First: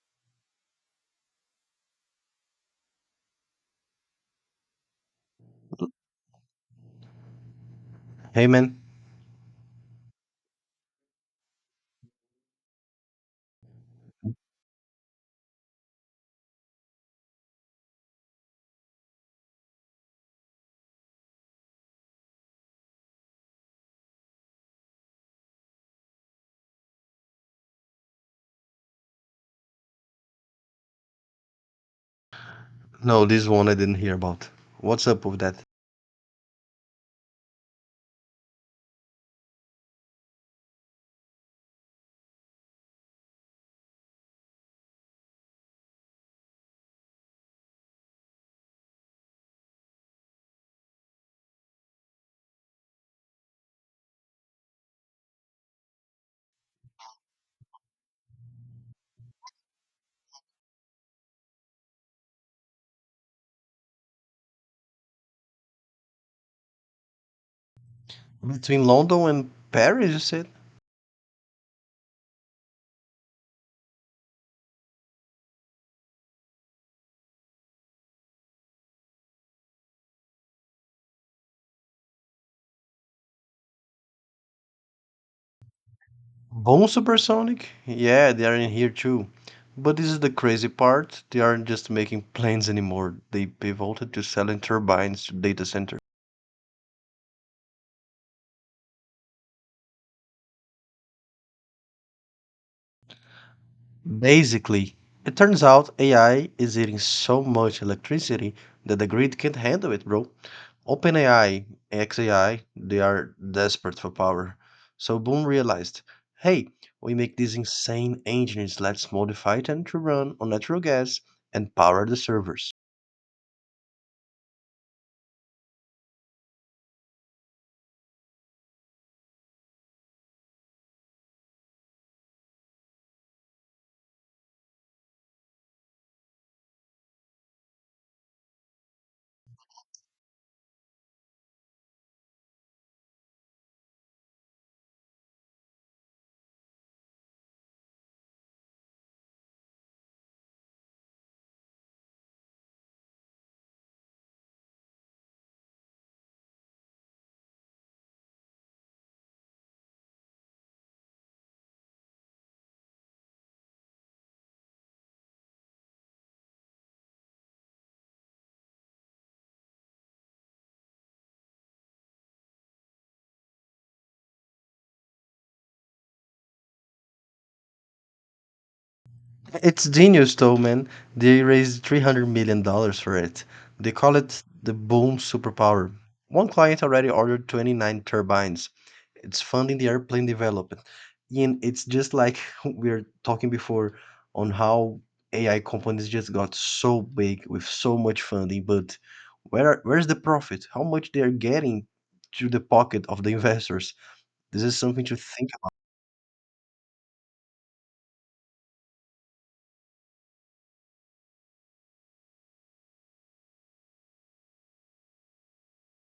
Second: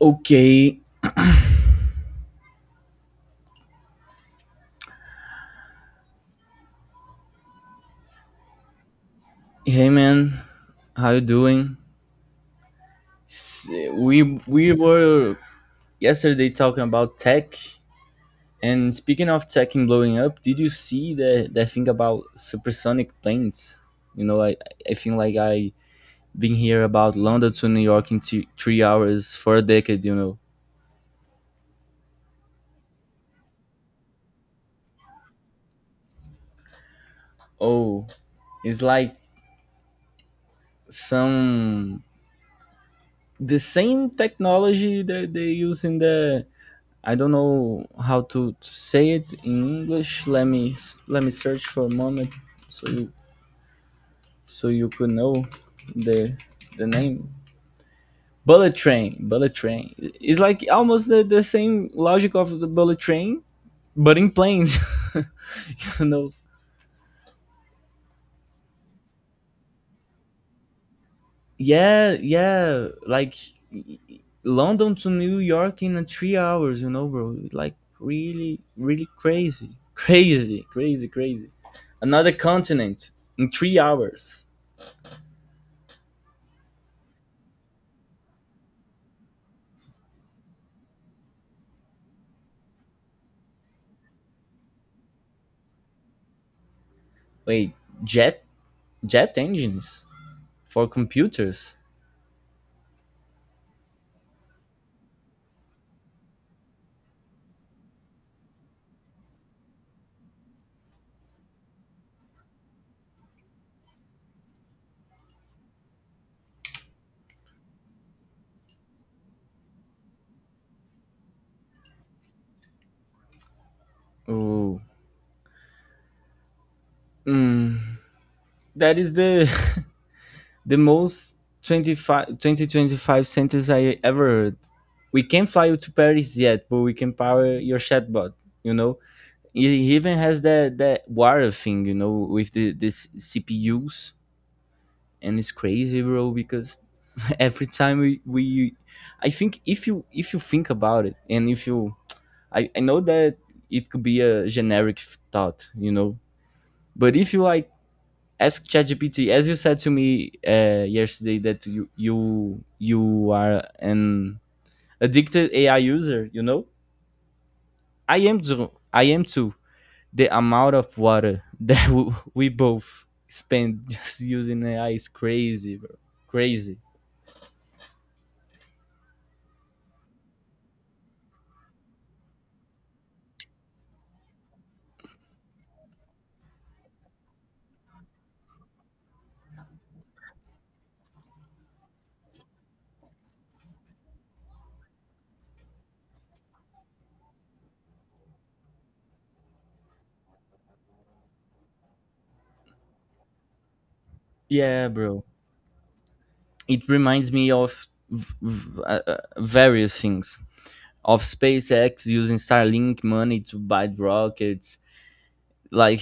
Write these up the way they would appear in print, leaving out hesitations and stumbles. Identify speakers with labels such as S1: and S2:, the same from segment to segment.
S1: Okay,
S2: Hey, man.
S1: hey man, how you doing? We were yesterday talking about tech, and speaking of tech and blowing up, did you see the that thing about supersonic planes? You know, I I think I been here about London to New York in two, three hours for a decade. You know,
S2: No, this one I didn't hear about. What's up with that?
S1: oh, it's like some the same technology that they use in the I don't know how to say it in English. Let me search for a moment so you so you could know the the name. Bullet train, bullet train. It's like almost the same logic of the bullet train, but in planes. you know,
S2: Between London and Paris, you said?
S1: yeah, yeah, like London to New York in 3 hours, you know, bro. Like really, really crazy, crazy, crazy, crazy. Another continent in 3 hours.
S2: Bone Supersonic? Yeah, they are in here too. But this is the crazy part. They aren't just making planes anymore. They pivoted to selling turbines to data centers.
S1: Wait, jet, jet engines for computers.
S2: Basically, it turns out AI is eating so much electricity that the grid can't handle it, bro. OpenAI, XAI, they are desperate for power. So Boom realized, hey, we make these insane engines, let's modify them to run on natural gas and power the servers.
S1: Oh, that is the the most twenty twenty five 2025 sentence I ever heard. We can't fly you to Paris yet, but we can power your chatbot. You know, it even has that water thing, you know, with the this CPUs, and it's crazy, bro. Because every time I think if you think about it, and if you, I know that it could be a generic thought, you know, but if you like ask ChatGPT, as you said to me yesterday, that you are an addicted AI user, you know, I am too. I am too. The amount of water that we both spend just using AI is crazy, bro. Crazy.
S2: It's genius though, man. They raised $300 million dollars for it. They call it the boom superpower. One client already ordered 29 turbines. It's funding the airplane development. And it's just like we were talking before on how AI companies just got so big with so much funding, but where's the profit? How much they're getting to the pocket of the investors? This is
S1: Yeah,
S2: something to
S1: bro.
S2: think about.
S1: It reminds me of various things of SpaceX using Starlink money to buy rockets, like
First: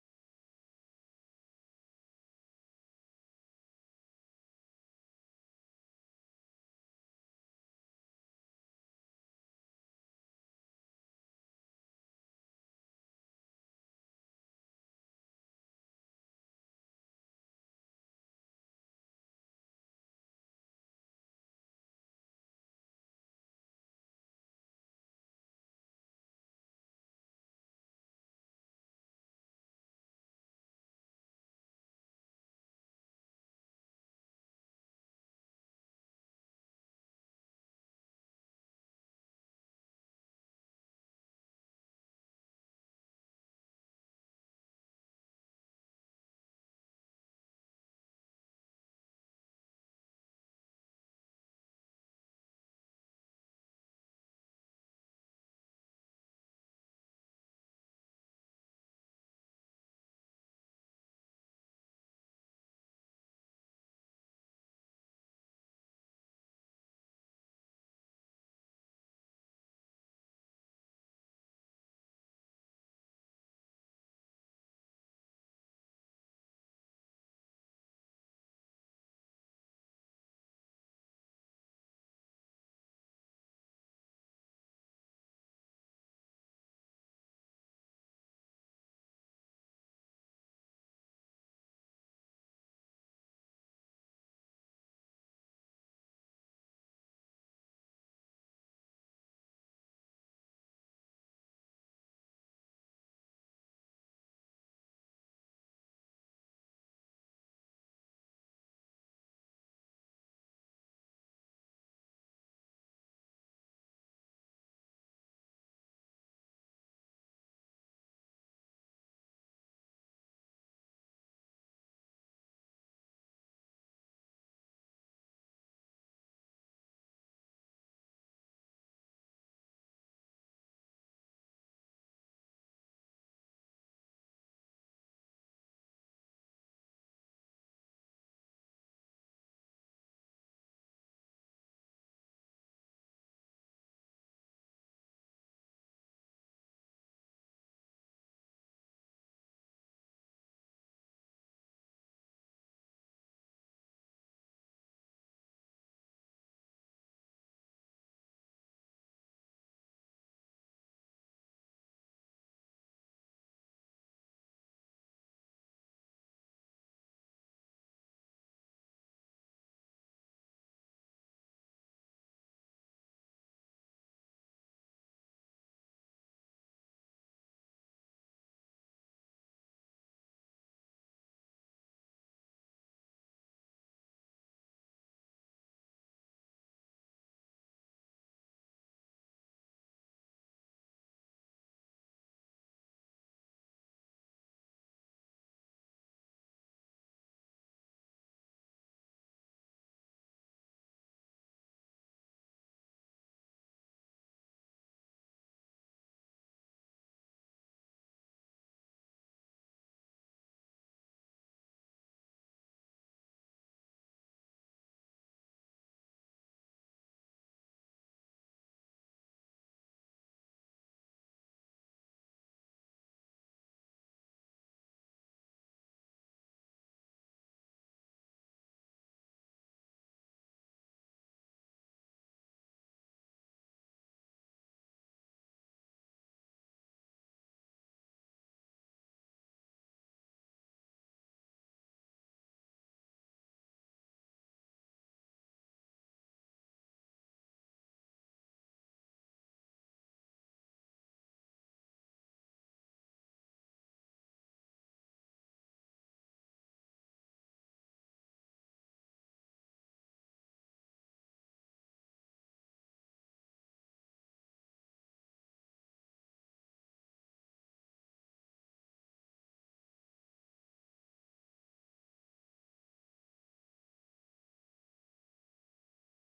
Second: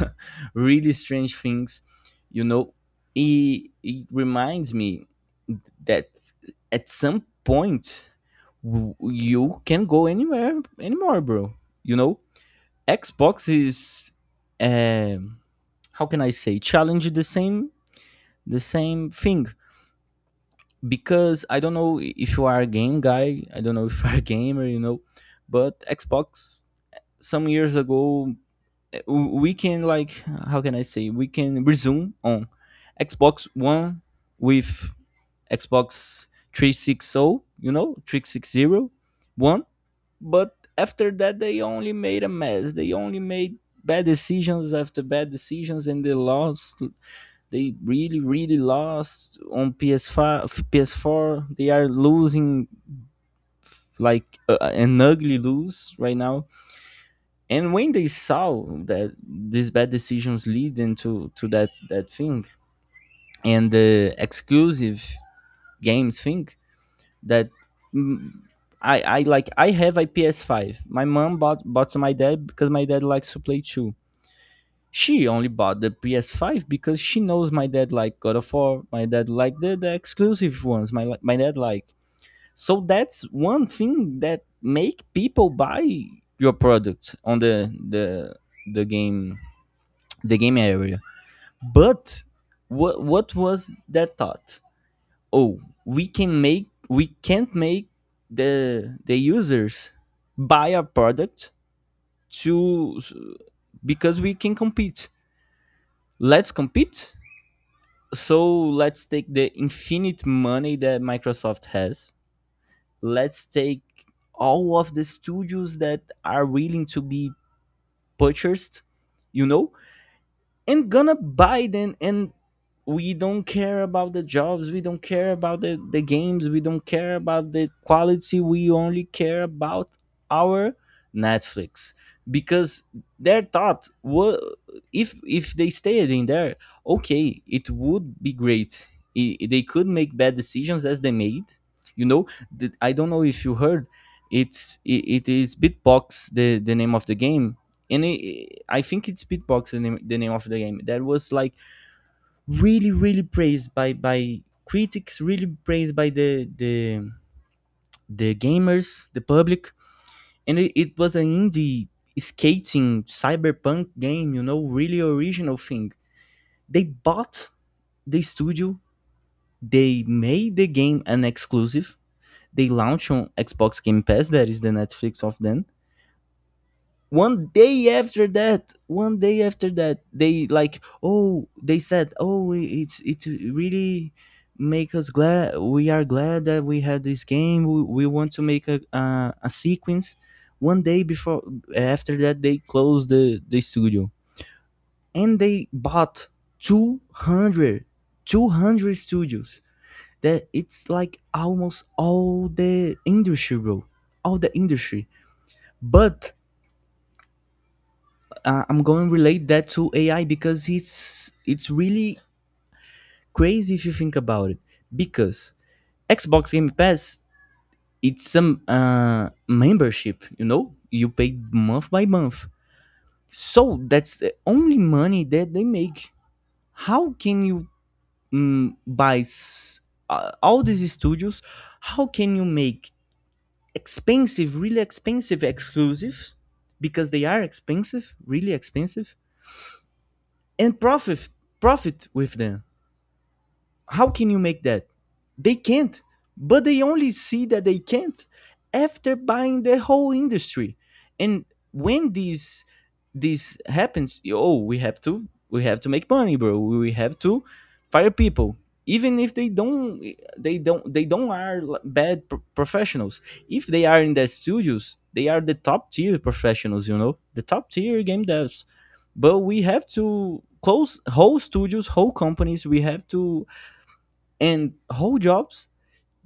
S1: really strange things. You know, it reminds me that at some point you can go anywhere anymore, bro. You know, Xbox is uh, how can I say challenge the same thing because I don't know if you are a game guy. I don't know if you are a gamer, you know, but Xbox some years ago, we can like how can I say we can resume on Xbox One with Xbox 360, you know, 360. But after that, they only made a mess. They only made bad decisions after bad decisions, and they lost. They really, really lost on PS5, PS4. They are losing like an ugly lose right now. And when they saw that these bad decisions lead into to that thing and the exclusive games thing, that mm, I have a PS5. My mom bought to my dad because my dad likes to play too. She only bought the PS5 because she knows my dad like God of War. My dad like the exclusive ones. My dad like. So that's one thing that make people buy your product on the game the game area. But what was their thought? Oh, we can't make the users buy a product to, because we can compete. Let's compete, so let's take the infinite money that Microsoft has. Let's take all of the studios that are willing to be purchased, you know, and gonna Biden, and we don't care about the jobs, we don't care about the games, we don't care about the quality, we only care about our Netflix. Because their thought was, if they stayed in there, okay, it would be great. They could make bad decisions as they made. You know, I don't know if you heard, it's it is Bitbox the name of the game, and it, I think it's Beatbox the name of the game that was like really really praised by critics, really praised by the gamers, the public, and it was an indie skating cyberpunk game, you know, really original thing. They bought the studio, they made the game an exclusive. They launched on Xbox Game Pass, that is the Netflix of then. One day after that they like, oh, they said, oh, it really make us glad. We are glad that we had this game. We want to make a sequence. One day before after that they closed the studio, and they bought 200 200 studios. That it's like almost all the industry, bro, all the industry. But I'm going to relate that to AI because it's really crazy if you think about it. Because Xbox Game Pass, it's some membership, you know, you pay month by month. So that's the only money that they make. How can you mm, buy s- all these studios? How can you make expensive, really expensive exclusives? Because they are expensive, really expensive, and profit with them, how can you make that? They can't. But they only see that they can't after buying the whole industry. And when this happens, oh, we have to make money, bro. We have to fire people, even if they don't they don't are bad professionals. If they are in the studios, they are the top tier professionals. You know, the top tier game devs. But we have to close whole studios, whole companies, we have to, and whole jobs,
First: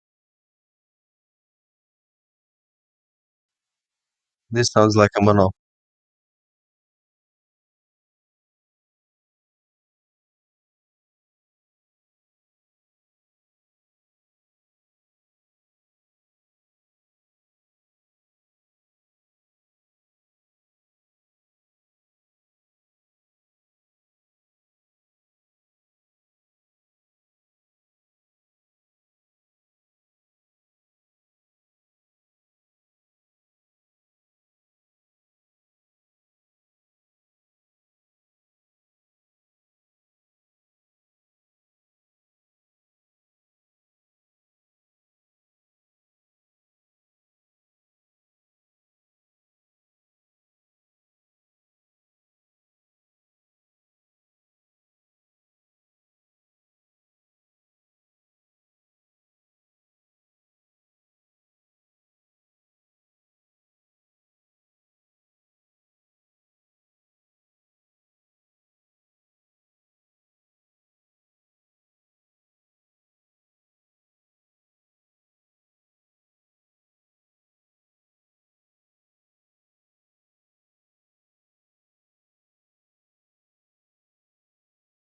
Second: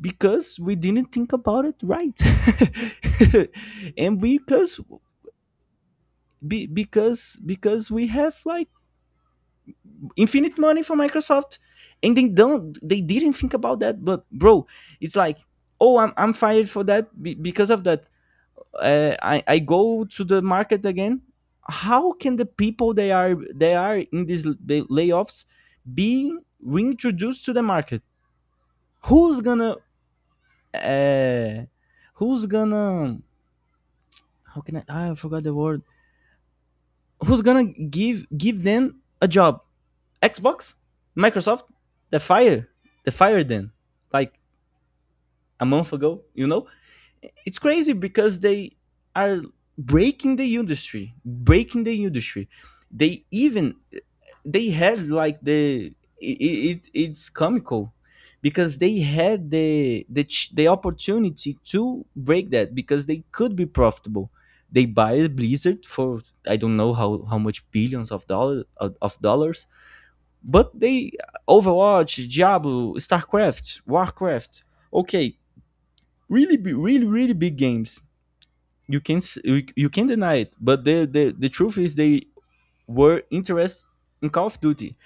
S1: because we didn't think about it right, and
S2: This
S1: because
S2: sounds like a monopoly.
S1: because we have like infinite money from Microsoft, and they don't they didn't think about that. But bro, it's like, oh, I'm fired for that, because of that, I go to the market again. How can the people, they are in these, the layoffs, being reintroduced to the market, who's gonna uh, who's gonna how can I, ah, I forgot the word, who's gonna give them a job? Xbox, Microsoft, the fire the fire then, like, a month ago, you know. It's crazy because they are breaking the industry, breaking the industry. They even, they had like the, it's comical because they had the the opportunity to break that because they could be profitable. They buy Blizzard for, I don't know how much billions of dollars, of dollars. But they, Overwatch, Diablo, StarCraft, Warcraft, okay, really really big games. You can you, you can deny it but the truth is they were interested in Call of Duty.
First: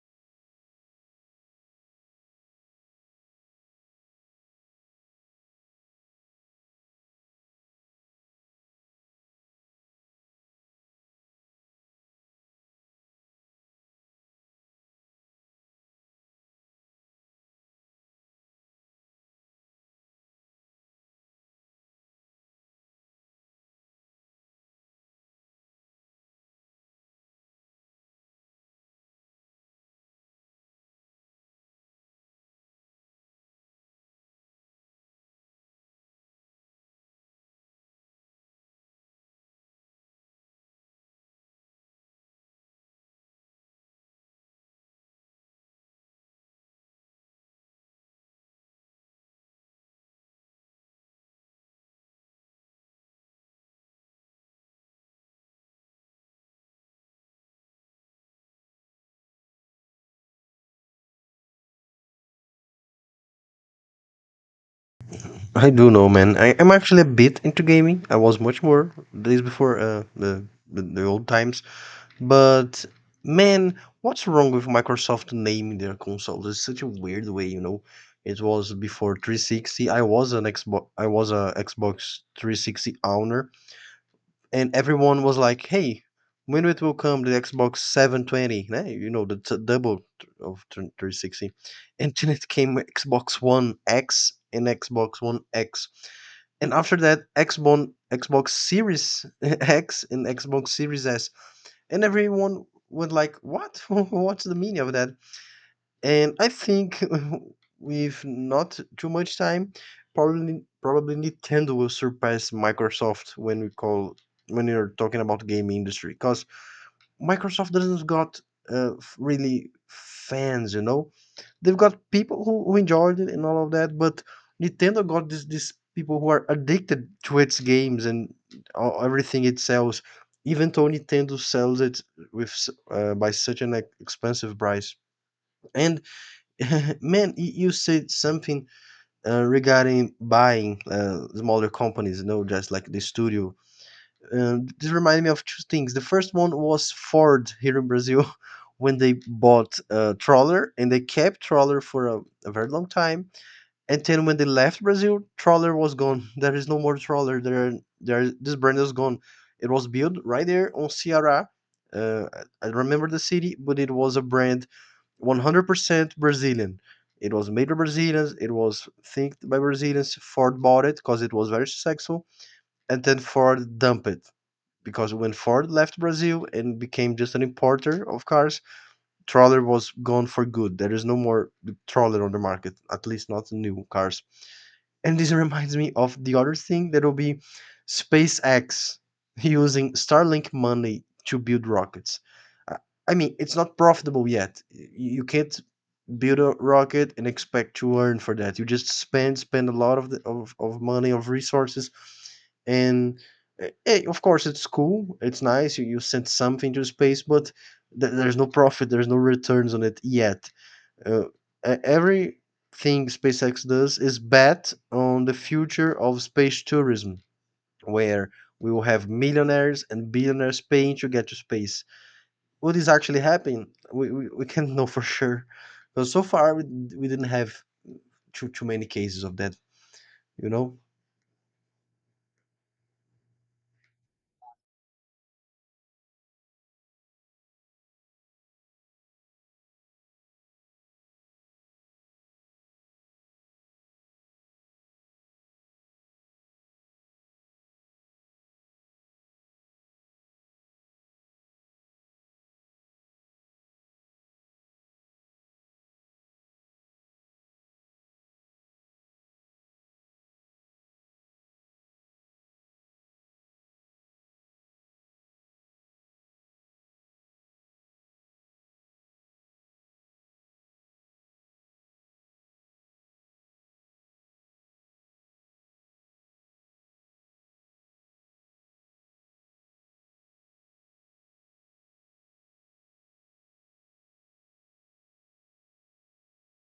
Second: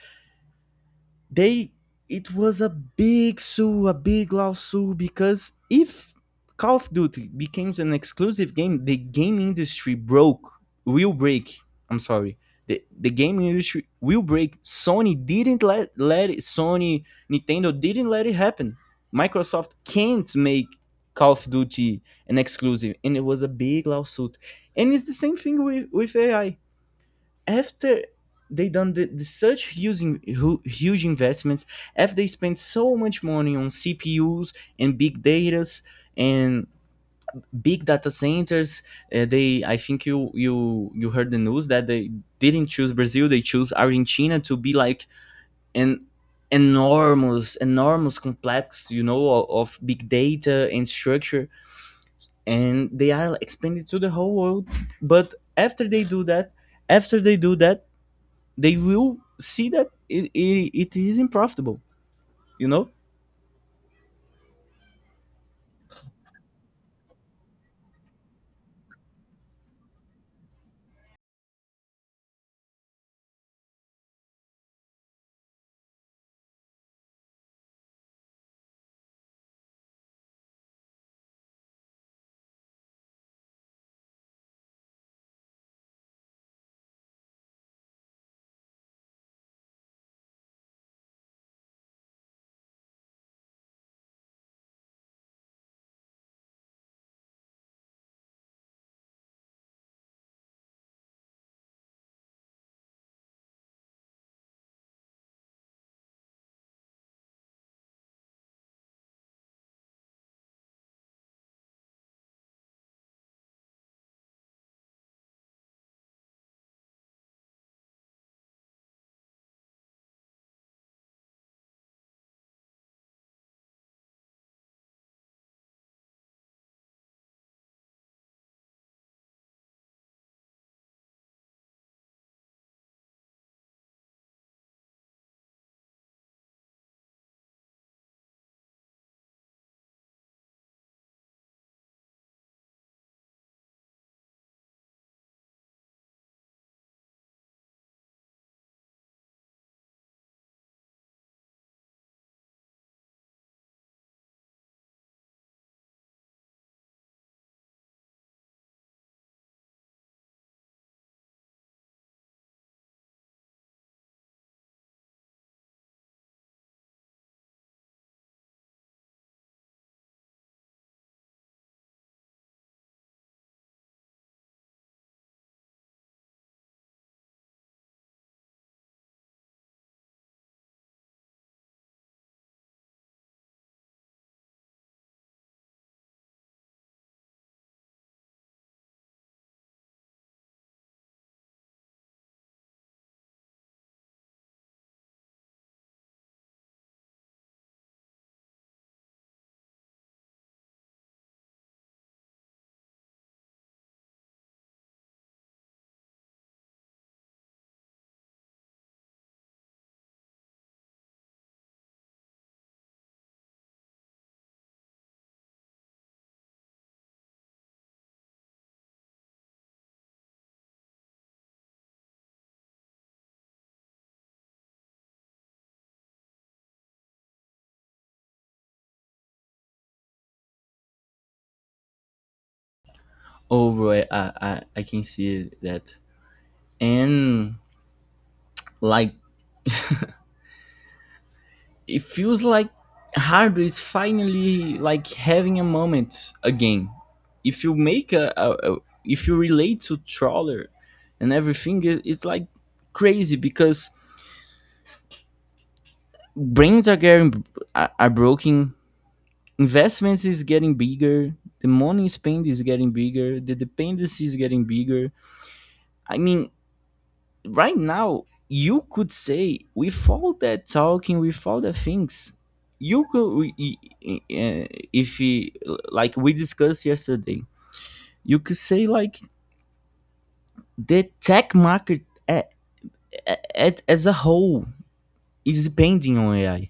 S1: They, it was a big sue, a big lawsuit because if Call of Duty becomes an exclusive game, the game industry broke, will break, I'm sorry, the game industry will break. Sony didn't let it. Sony, Nintendo didn't let it happen. Microsoft can't make Call of Duty an exclusive, and it was a big lawsuit. And it's the same thing with AI. After they done the such huge, huge investments, after they spent so much money on CPUs and big datas and big data centers, they, I think you heard the news that they didn't choose Brazil, they choose Argentina to be like an enormous, enormous complex, you know, of big data and structure, and they are expanded to the whole world. But after they do that, after they do that, they will see that it isn't profitable, you know?
S2: I do know, man. I'm actually a bit into gaming. I was much more days before the old times. But man, what's wrong with Microsoft naming their console? It's such a weird way, you know. It was before 360. I was an Xbox. I was a Xbox 360 owner, and everyone was like, "Hey, when it will come the Xbox 720? Né? You know, the of 360." And then it came Xbox One X and Xbox One X and after that, Xbox Series X and Xbox Series S. And everyone was like, what? What's the meaning of that? And I think with not too much time, probably Nintendo will surpass Microsoft when we call when you're talking about game industry. Because Microsoft doesn't got really fans, you know. They've got people who enjoyed it and all of that, but Nintendo got this these people who are addicted to its games and everything it sells. Even though Nintendo sells it with by such an expensive price, and man, you said something regarding buying smaller companies, you know, just like the studio and this reminded me of two things. The first one was Ford here in Brazil when they bought Trawler and they kept Trawler for a very long time. And then when they left Brazil, Trawler was gone. There is no more Trawler. This brand is gone. It was built right there on Ceará. Uh, I remember the city, but it was a brand 100% Brazilian. It was made by Brazilians. It was think by Brazilians. Ford bought it because it was very successful, and then Ford dumped it because when Ford left Brazil and became just an importer of cars, Troller was gone for good. There is no more Troller on the market, at least not new cars. And this reminds me of the other thing that will be SpaceX using Starlink money to build rockets. Uh, I mean, it's not profitable yet. You can't build a rocket and expect to earn for that. You just spend a lot of of money of resources and of course it's cool, it's nice, you sent something to space, but there's no profit, there's no returns on it yet. uh, Everything SpaceX does is bet on the future of space tourism, where we will have millionaires and billionaires paying to get to space. What is actually happening? We can't know for sure. Because so far we didn't have too many cases of that, you know?
S1: Oh, bro, I can see that. And, like, it feels like hardware is finally, like, having a moment again. If you make a, if you relate to Trawler and everything, it's like crazy because brains are getting, are broken, investments is getting bigger, the money spent is getting bigger, the dependency is getting bigger. I mean, right now, you could say with all that talking, with all the things, you could y- uh, if he, like we discussed yesterday, you could say like the tech market, a- at, as a whole, is depending on AI.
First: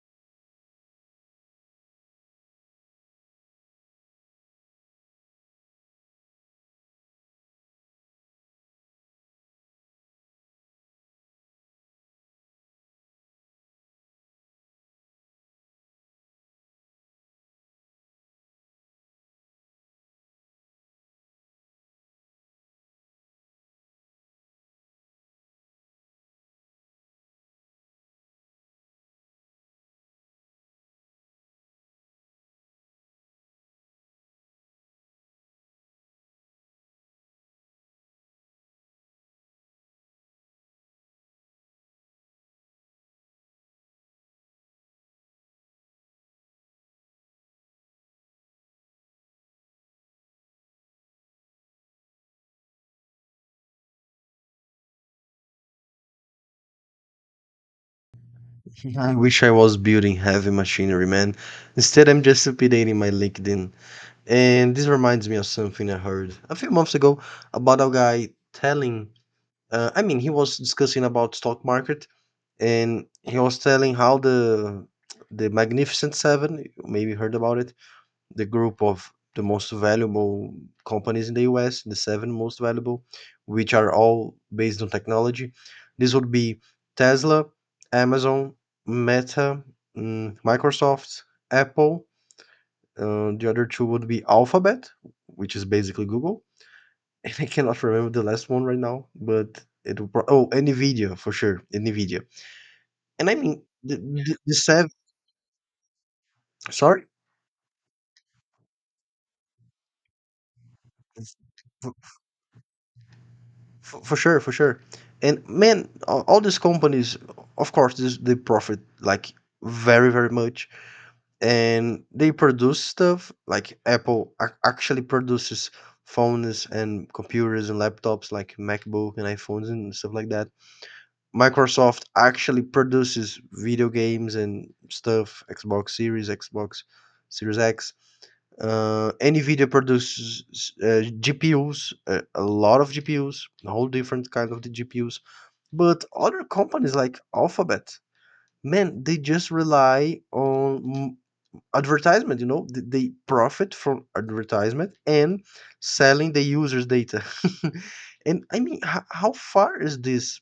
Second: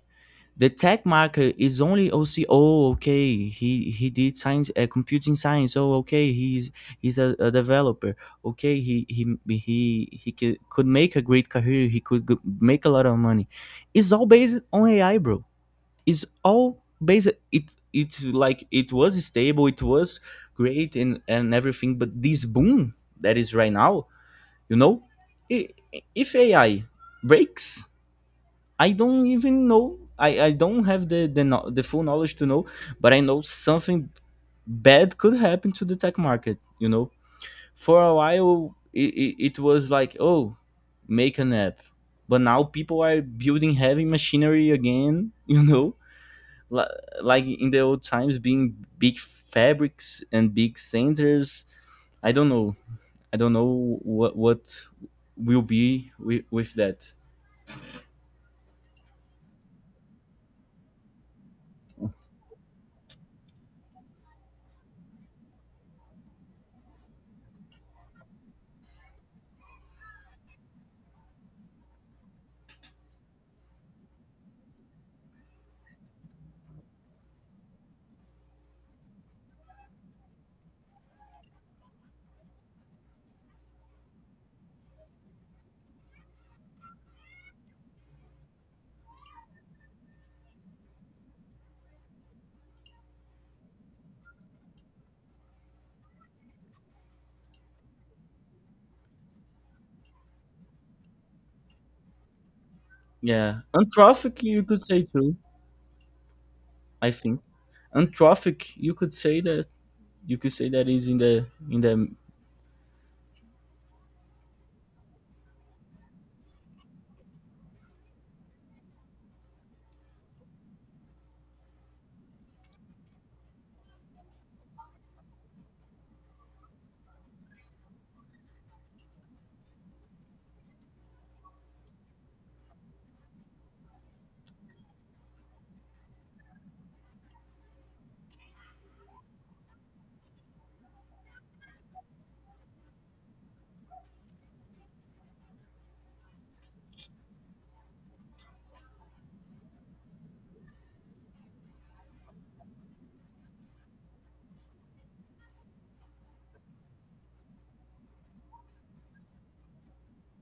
S1: The tech market is only OC. Oh, okay. He did science, computing science. Oh, okay. He's a developer. Okay, he he could make a great career. He could make a lot of money. It's all based on AI, bro. It's all based. It's like it was stable. It was great and everything. But this boom that is right now, you know, I if AI breaks, I don't even know. I don't have the, no, the full knowledge to know, but I know something bad could happen to the tech market. You know, for a while it was like, oh, make an app, but now people are building heavy machinery again. You know, Li- like in the old times, being big fabrics and big centers. I don't know. I don't know what will be with that.
S2: I wish I was building heavy machinery, man. Instead, I'm just updating my LinkedIn. And this reminds me of something I heard a few months ago about a guy telling, I mean, he was discussing about stock market, and he was telling how the Magnificent Seven, you maybe heard about it, the group of the most valuable companies in the US, the seven most valuable, which are all based on technology. This would be Tesla, Amazon, Meta, Microsoft, Apple. The other two would be Alphabet, which is basically Google. And I cannot remember the last one right now, but it will. Oh, and Nvidia for sure, and Nvidia. And I
S1: Yeah,
S2: mean
S1: and traffic
S2: the
S1: you could
S2: seven.
S1: say too.
S2: Sorry.
S1: I think. Anthropic. You could say that, you could say that is in the.
S2: For sure, for sure. And man, all these companies, of course, this, they profit like very much. And they produce stuff like Apple actually produces phones and computers and laptops like MacBook and iPhones and stuff like that. Microsoft actually produces video games and stuff, Xbox Series X. NVIDIA produces GPUs, a lot of GPUs, a whole different kind of the GPUs. But other companies like Alphabet, man, they just rely on advertisement. You know, they profit from advertisement and selling the users' data. And I mean, how far is this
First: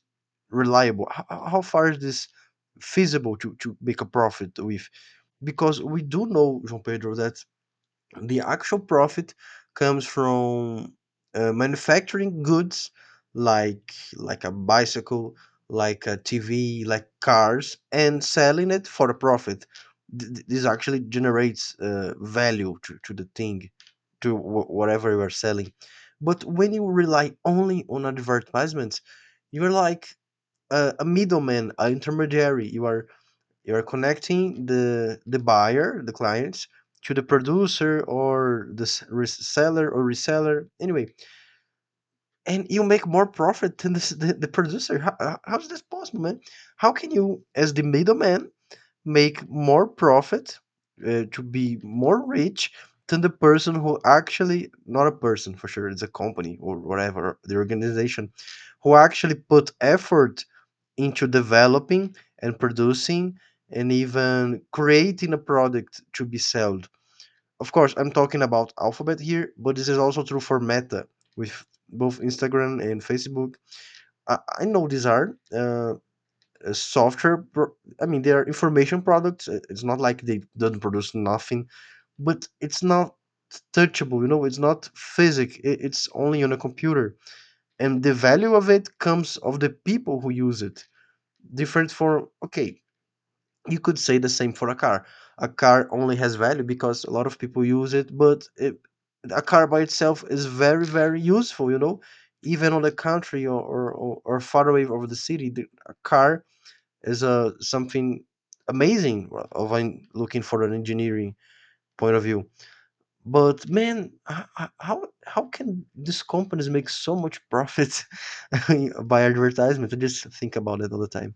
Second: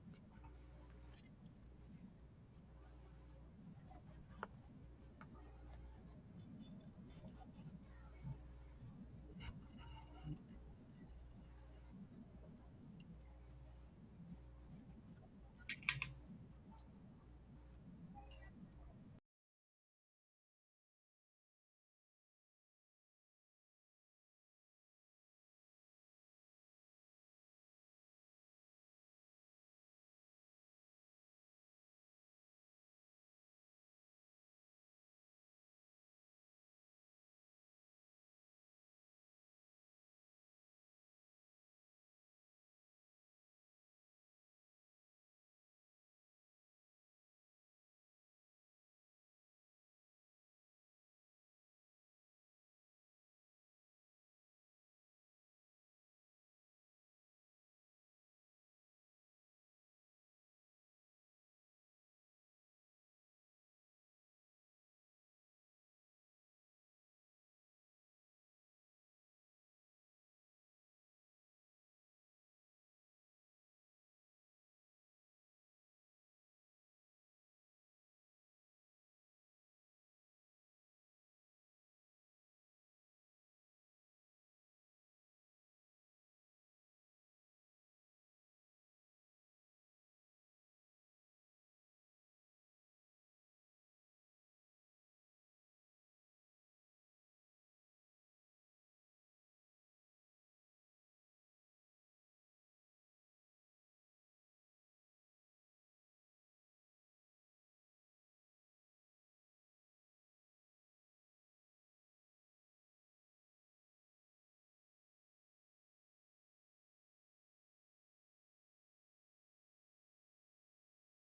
S2: reliable? How far is this feasible to make a profit with? Because we do know, João Pedro, that the actual profit comes from manufacturing goods like a bicycle, like a TV, like cars, and selling it for a profit. This actually generates value to the thing, to whatever you are selling. But when you rely only on advertisements, you're like a middleman, an intermediary. You are connecting the buyer, the client, to the producer or the reseller or reseller. Anyway, and you make more profit than this, the producer. How is this possible, man? How can you, as the middleman, make more profit, to be more rich than the person who actually, not a person for sure, it's a company or whatever, the organization, who actually put effort into developing and producing and even creating a product to be sold. Of course, I'm talking about Alphabet here, but this is also true for Meta with both Instagram and Facebook. I know these are. Software I mean, they are information products. It's not like they don't produce nothing, but it's not touchable, you know, it's not physic, it's only on a computer, and the value of it comes of the people who use it different for, okay, you could say the same for a car. A car only has value because a lot of people use it, a car by itself is very useful, you know, even on the country or or far away over the city, a car is something amazing, looking for an engineering point of view. But man, how can these companies make so much profit by advertisement? I just think about it all the time.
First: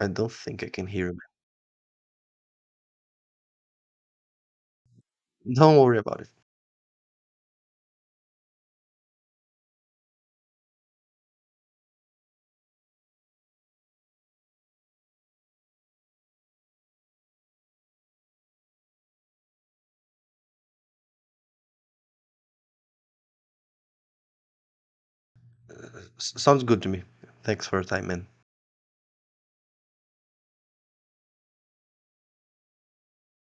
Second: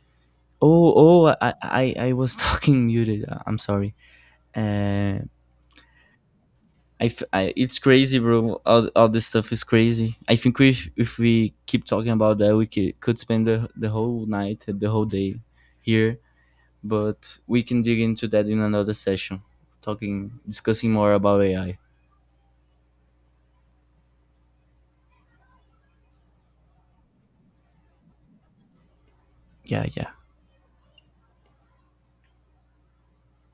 S2: I don't think I can hear it.
S1: Oh, I was talking muted. I'm sorry. Uh,
S2: Don't worry about it.
S1: it's crazy, bro. All this stuff is crazy. I think we, if we keep talking about that, we could spend the whole night, the whole day here. But we can dig into that in another session, talking, discussing more about AI.
S2: Sounds good to me. Thanks for your time, man.
S1: Yeah, yeah.